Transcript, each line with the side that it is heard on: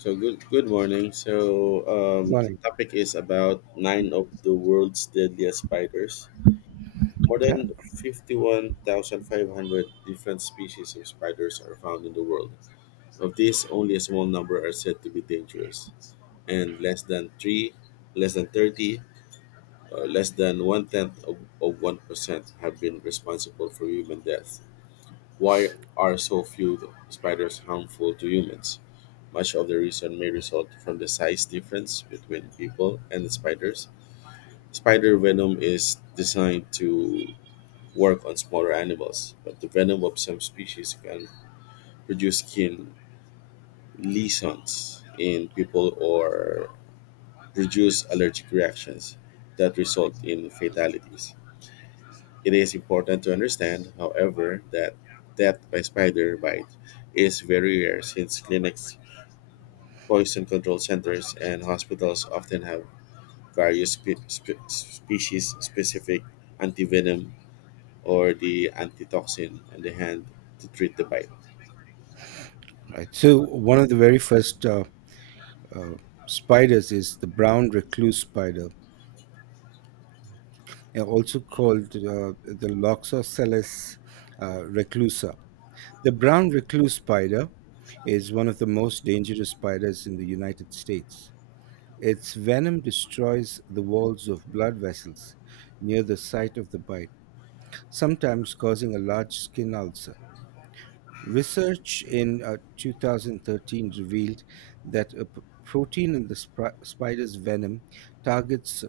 left: So good morning.
right: Morning.
left: Topic is about nine of the world's deadliest spiders. More
right: Yeah.
left: than 51,500 different species of spiders are found in the world. Of these, only a small number are said to be dangerous, and less than 30, uh, less than one tenth of 1% have been responsible for human death. Why are so few spiders harmful to humans? Much of the reason may result from the size difference between people and the spiders. Spider venom is designed to work on smaller animals, but the venom of some species can produce skin lesions in people or produce allergic reactions that result in fatalities. It is important to understand, however, that death by spider bite is very rare since clinics, poison control centers, and hospitals often have various species specific antivenom or the antitoxin on the hand to treat the bite.
right: Right. So one of the very first uh, spiders is the brown recluse spider, also called the Loxosceles reclusa. The brown recluse spider is one of the most dangerous spiders in the United States. Its venom destroys the walls of blood vessels near the site of the bite, sometimes causing a large skin ulcer. Research in 2013 revealed that a protein in the spider's venom targets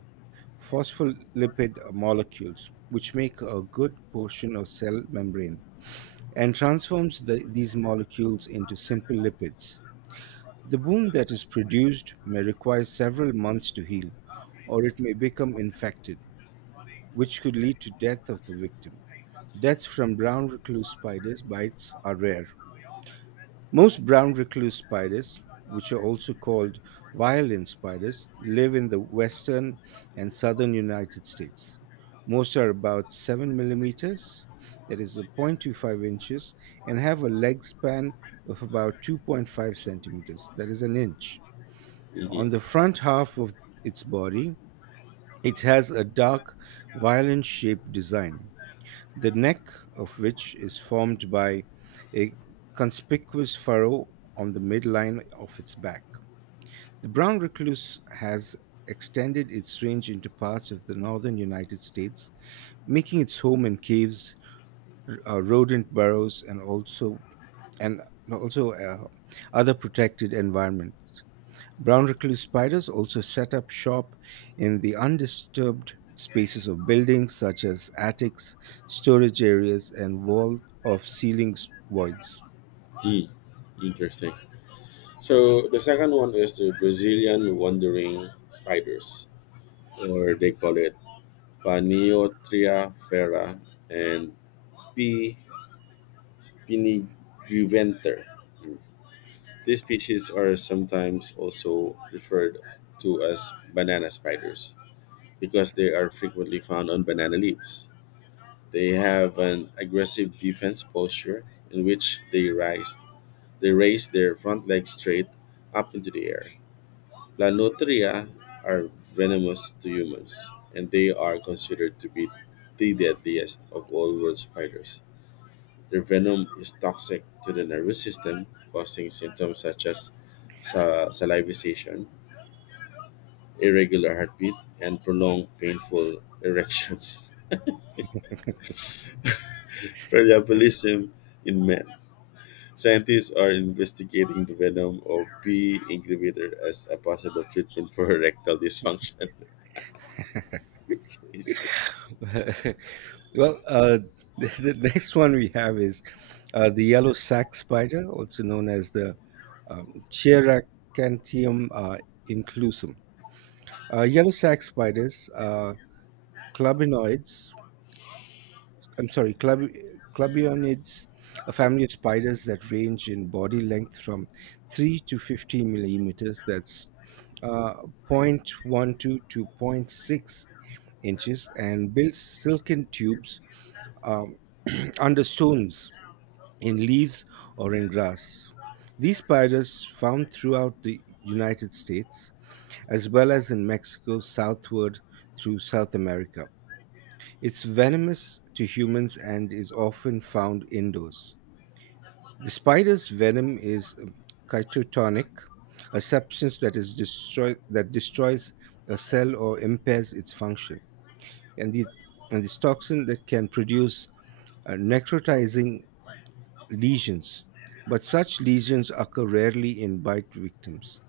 right: phospholipid molecules, which make a good portion of cell membrane, and transforms these molecules into simple lipids. The wound that is produced may require several months to heal, or it may become infected, which could lead to death of the victim. Deaths from brown recluse spiders bites are rare. Most brown recluse spiders, which are also called violin spiders, live in the western and southern United States. Most are about 7 millimeters, that is 0.25 inches, and have a leg span of about 2.5 centimeters, that is an inch. On
left: Mhm.
right: the front half of its body, it has a dark violin shaped design the neck of which is formed by a conspicuous furrow on the midline of its back. The brown recluse has extended its range into parts of the northern United States, making its home in caves, rodent burrows, and also other protected environments. Brown recluse spiders also set up shop in the undisturbed spaces of buildings such as attics, storage areas, and wall of ceiling voids.
left: Mm, interesting. So the second one is the Brazilian wandering spiders, or they call it Paniotria ferra and P. pinigiventer. These species are sometimes also referred to as banana spiders because they are frequently found on banana leaves. They have an aggressive defense posture in which they raise their front legs straight up into the air. Planotria are venomous to humans, and they are considered to be the deadliest of all world spiders. Their venom is toxic to the nervous system, causing symptoms such as salivation, irregular heartbeat, and prolonged painful erections. Parallelism in men. Scientists are investigating the venom of P. incubator as a possible treatment for erectile dysfunction. It's
right: Well, uh, the next one we have is the yellow sac spider, also known as the um, Cheracantium inclusum. Yellow sac spiders are clubinoids I'm sorry, club, clubionids, a family of spiders that range in body length from 3 to 50 millimeters, that's uh, 0.12 to 0. 0.6 inches, and builds silken tubes um, under stones, in leaves, or in grass. These spiders, found throughout the United States as well as in Mexico southward through South America. It's venomous to humans and is often found indoors. The spider's venom is chitotonic, a substance that is destroy that destroys a cell or impairs its function. And the and this toxin that can produce necrotizing lesions, but such lesions occur rarely in bite victims.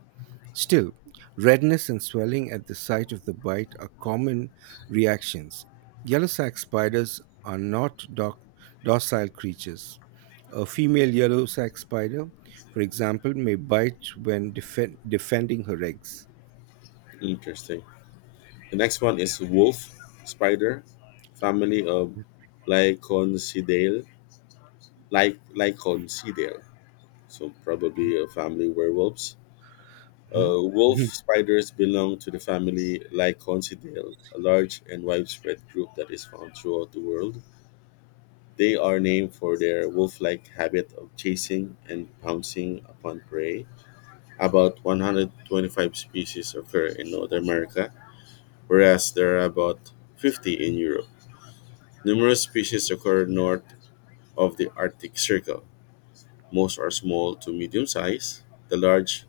right: Still, redness and swelling at the site of the bite are common reactions. Yellow sac spiders are not docile creatures. A female yellow sac spider, for example, may bite when defending her eggs.
left: interesting. The next one is wolf spider, family of Lyconcidae. Lyconcidae. So probably a family werewolves.
right: Hmm?
left: Wolf
right: Mhm.
left: spiders belong to the family Lyconcidae, a large and widespread group that is found throughout the world. They are named for their wolf-like habit of chasing and pouncing upon prey. About 125 species occur in North America, whereas there are about 50 in Europe. Numerous species occur north of the Arctic Circle. Most are small to medium size. The large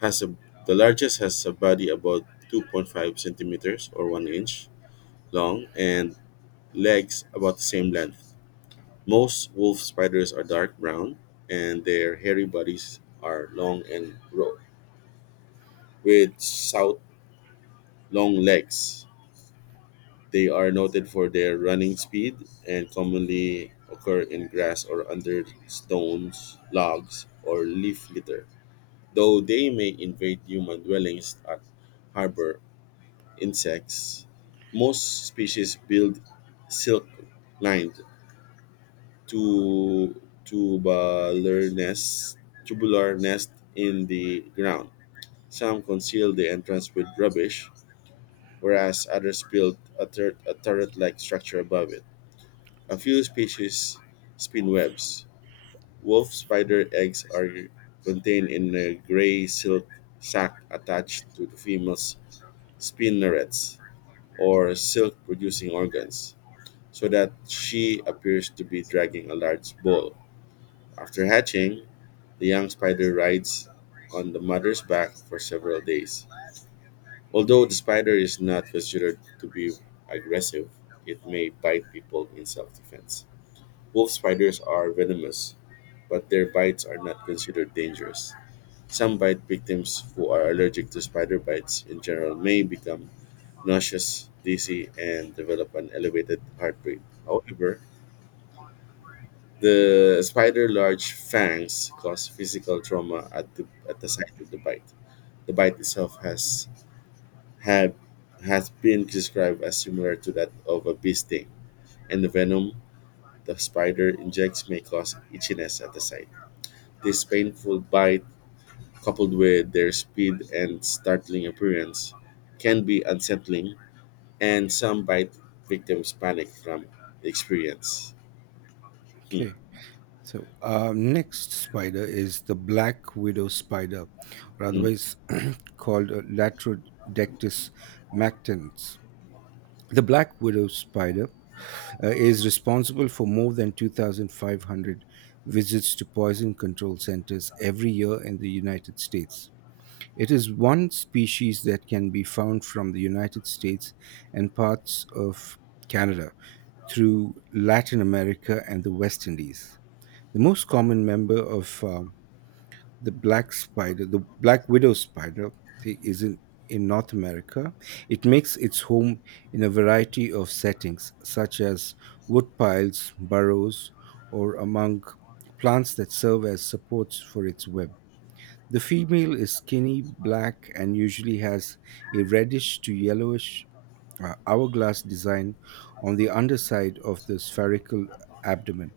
left: has a the largest has a body about 2.5 centimeters or 1 inch long and legs about the same length. Most wolf spiders are dark brown and their hairy bodies are long with stout long legs. They are noted for their running speed and commonly occur in grass or under stones, logs, or leaf litter. Though they may invade human dwellings and harbor insects, most species build silk-lined tu- tubular nests, tubular nest in the ground. Some conceal the entrance with rubbish, whereas others build a turret-like structure above it. A few species spin webs. Wolf spider eggs are contained in a gray silk sac attached to the female's spinnerets or silk producing organs, so that she appears to be dragging a large ball. After hatching, the young spider rides on the mother's back for several days. Although the spider is not considered to be aggressive, it may bite people in self defense. Wolf spiders are venomous, but their bites are not considered dangerous. Some bite victims who are allergic to spider bites in general may become nauseous, dizzy, and develop an elevated heart rate. However, the spider large fangs cause physical trauma at the site of the bite. The bite itself had has been described as similar to that of a bee sting, and the venom the spider injects may cause itchiness at the site. This painful bite coupled with their speed and startling appearance, can be unsettling, and some bite victims panic from the experience. Hmm,
right: Okay. So, our next spider is the black widow spider, or
left: mm,
right: otherwise called Latrodectus mactans. The black widow spider is responsible for more than 2,500 visits to poison control centers every year in the United States. It is one species that can be found from the United States and parts of Canada through Latin America and the West Indies. The most common member of the black widow spider, thi- is in, in North America. It makes its home in a variety of settings, such as wood piles, burrows, or among plants that serve as supports for its web. The female is skinny, black, and usually has a reddish to yellowish hourglass design on the underside of the spherical abdomen.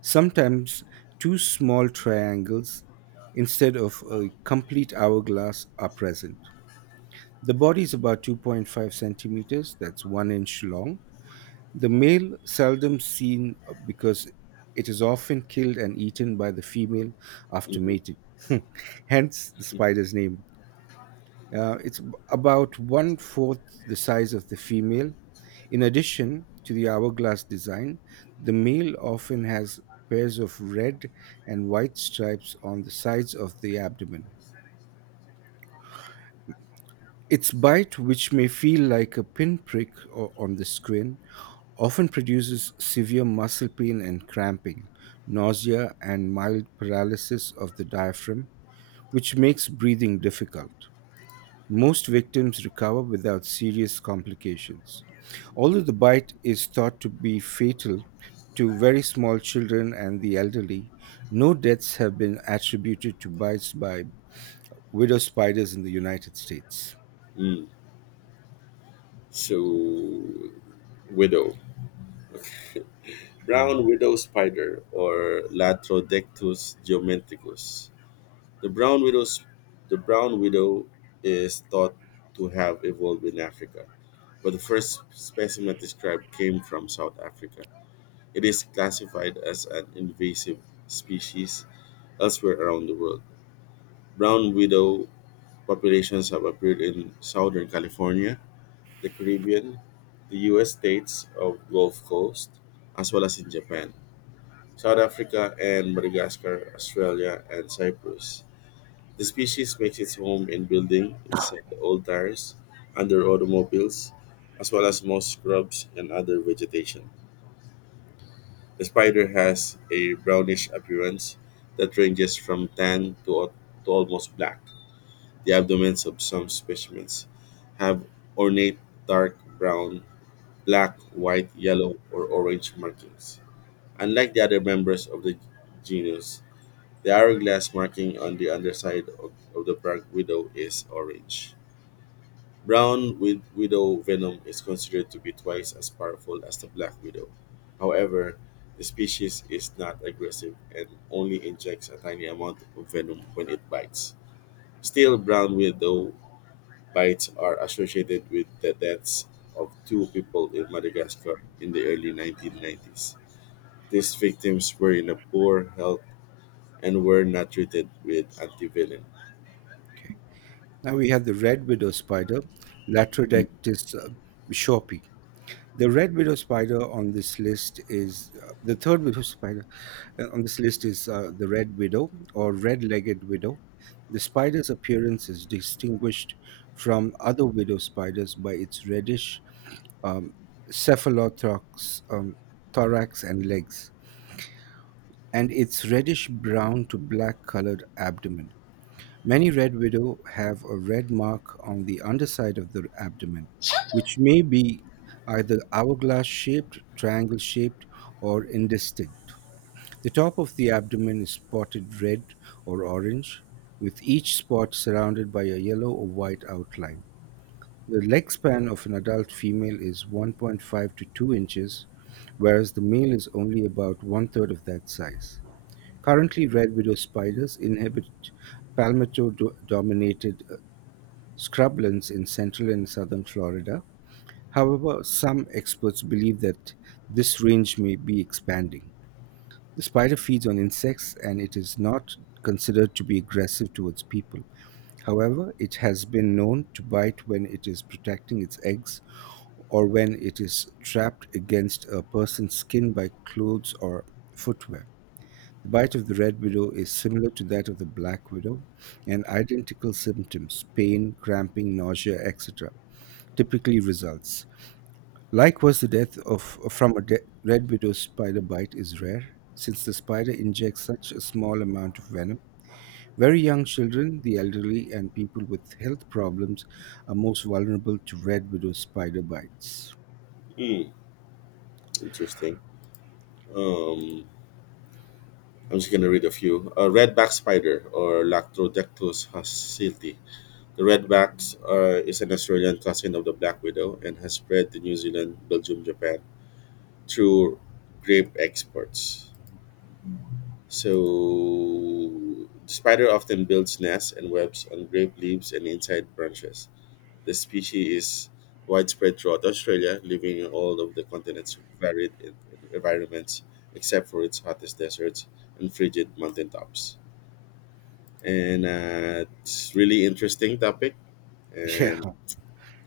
right: Sometimes two small triangles instead of a complete hourglass are present. The body is about 2.5 centimeters, that's one inch long. The male seldom seen because it is often killed and eaten by the female after
left: mm,
right: mating. Hence the
left: mm,
right: spider's name. It's about one fourth the size of the female. In addition to the hourglass design, the male often has pairs of red and white stripes on the sides of the abdomen. Its bite, which may feel like a pinprick on the skin, often produces severe muscle pain and cramping, nausea, and mild paralysis of the diaphragm, which makes breathing difficult. Most victims recover without serious complications. Although the bite is thought to be fatal to very small children and the elderly, no deaths have been attributed to bites by widow spiders in the United States.
left: mm. So, widow.
right: Hmm.
left: Brown widow spider or Latrodectus geometricus. The brown widow's the brown widow is thought to have evolved in Africa, but the first specimen described came from South Africa. It is classified as an invasive species elsewhere around the world. Brown widow populations have appeared in southern California, the Caribbean, the US states of Gulf Coast, as well as in Japan, South Africa and Madagascar, Australia and Cyprus. The species makes its home in building, inside the old tires, under automobiles, as well as most shrubs and other vegetation. The spider has a brownish appearance that ranges from to almost black. The abdomens of some specimens have ornate dark brown, black, white, yellow, or orange markings. Unlike the other members of the genus, the hourglass marking on the underside of the bark widow is orange. Widow venom is considered to be twice as powerful as the black widow. However, the species is not aggressive and only injects a tiny amount of venom when it bites. Still, brown widow bites are associated with the deaths of 2 people in Madagascar in the early 1990s. These victims were in a poor health and were not treated with antivenom.
right: Okay. Now we have the red widow spider, Latrodectis bishopii. The red widow spider on this list is the third widow spider on this list is the red widow or red-legged widow. The spider's appearance is distinguished from other widow spiders by its reddish um, cephalothorax, thorax and legs, and its reddish brown to black colored abdomen. Many red widow have a red mark on the underside of the abdomen, which may be either hourglass shaped, triangle shaped, or indistinct. The top of the abdomen is spotted red or orange, with each spot surrounded by a yellow or white outline. The leg span of an adult female is 1.5 to 2 inches, whereas the male is only about one third of that size. Currently, red widow spiders inhabit palmetto-dominated scrublands in central and southern Florida. However, some experts believe that this range may be expanding. The spider feeds on insects and it is not considered to be aggressive towards people. However, it has been known to bite when it is protecting its eggs or when it is trapped against a person's skin by clothes or footwear. The bite of the red widow is similar to that of the black widow and identical symptoms pain, cramping, nausea, etc. typically results. Likewise, the death from a red widow spider bite is rare since the spider injects such a small amount of venom. Very young children, the elderly, and people with health problems are most vulnerable to red widow spider bites.
left: Hmm, interesting. Um, I'm just gonna read a few. Redback spider or Lactrodectus hacilti. The redbacks is an Australian cousin of the black widow and has spread to New Zealand, Belgium, Japan through grape exports. So, the spider often builds nests and webs on grape leaves and inside branches. The species is widespread throughout Australia, living in all of the continent's varied environments except for its hottest deserts and frigid mountaintops. And it's really interesting topic
right: Yeah,
left: and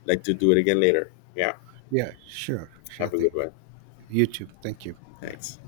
left: like to do it again later. Yeah,
right: yeah, sure, sure
left: have a good
right: thing.
left: one.
right: You too. Thank you. Bye.
left: Thanks.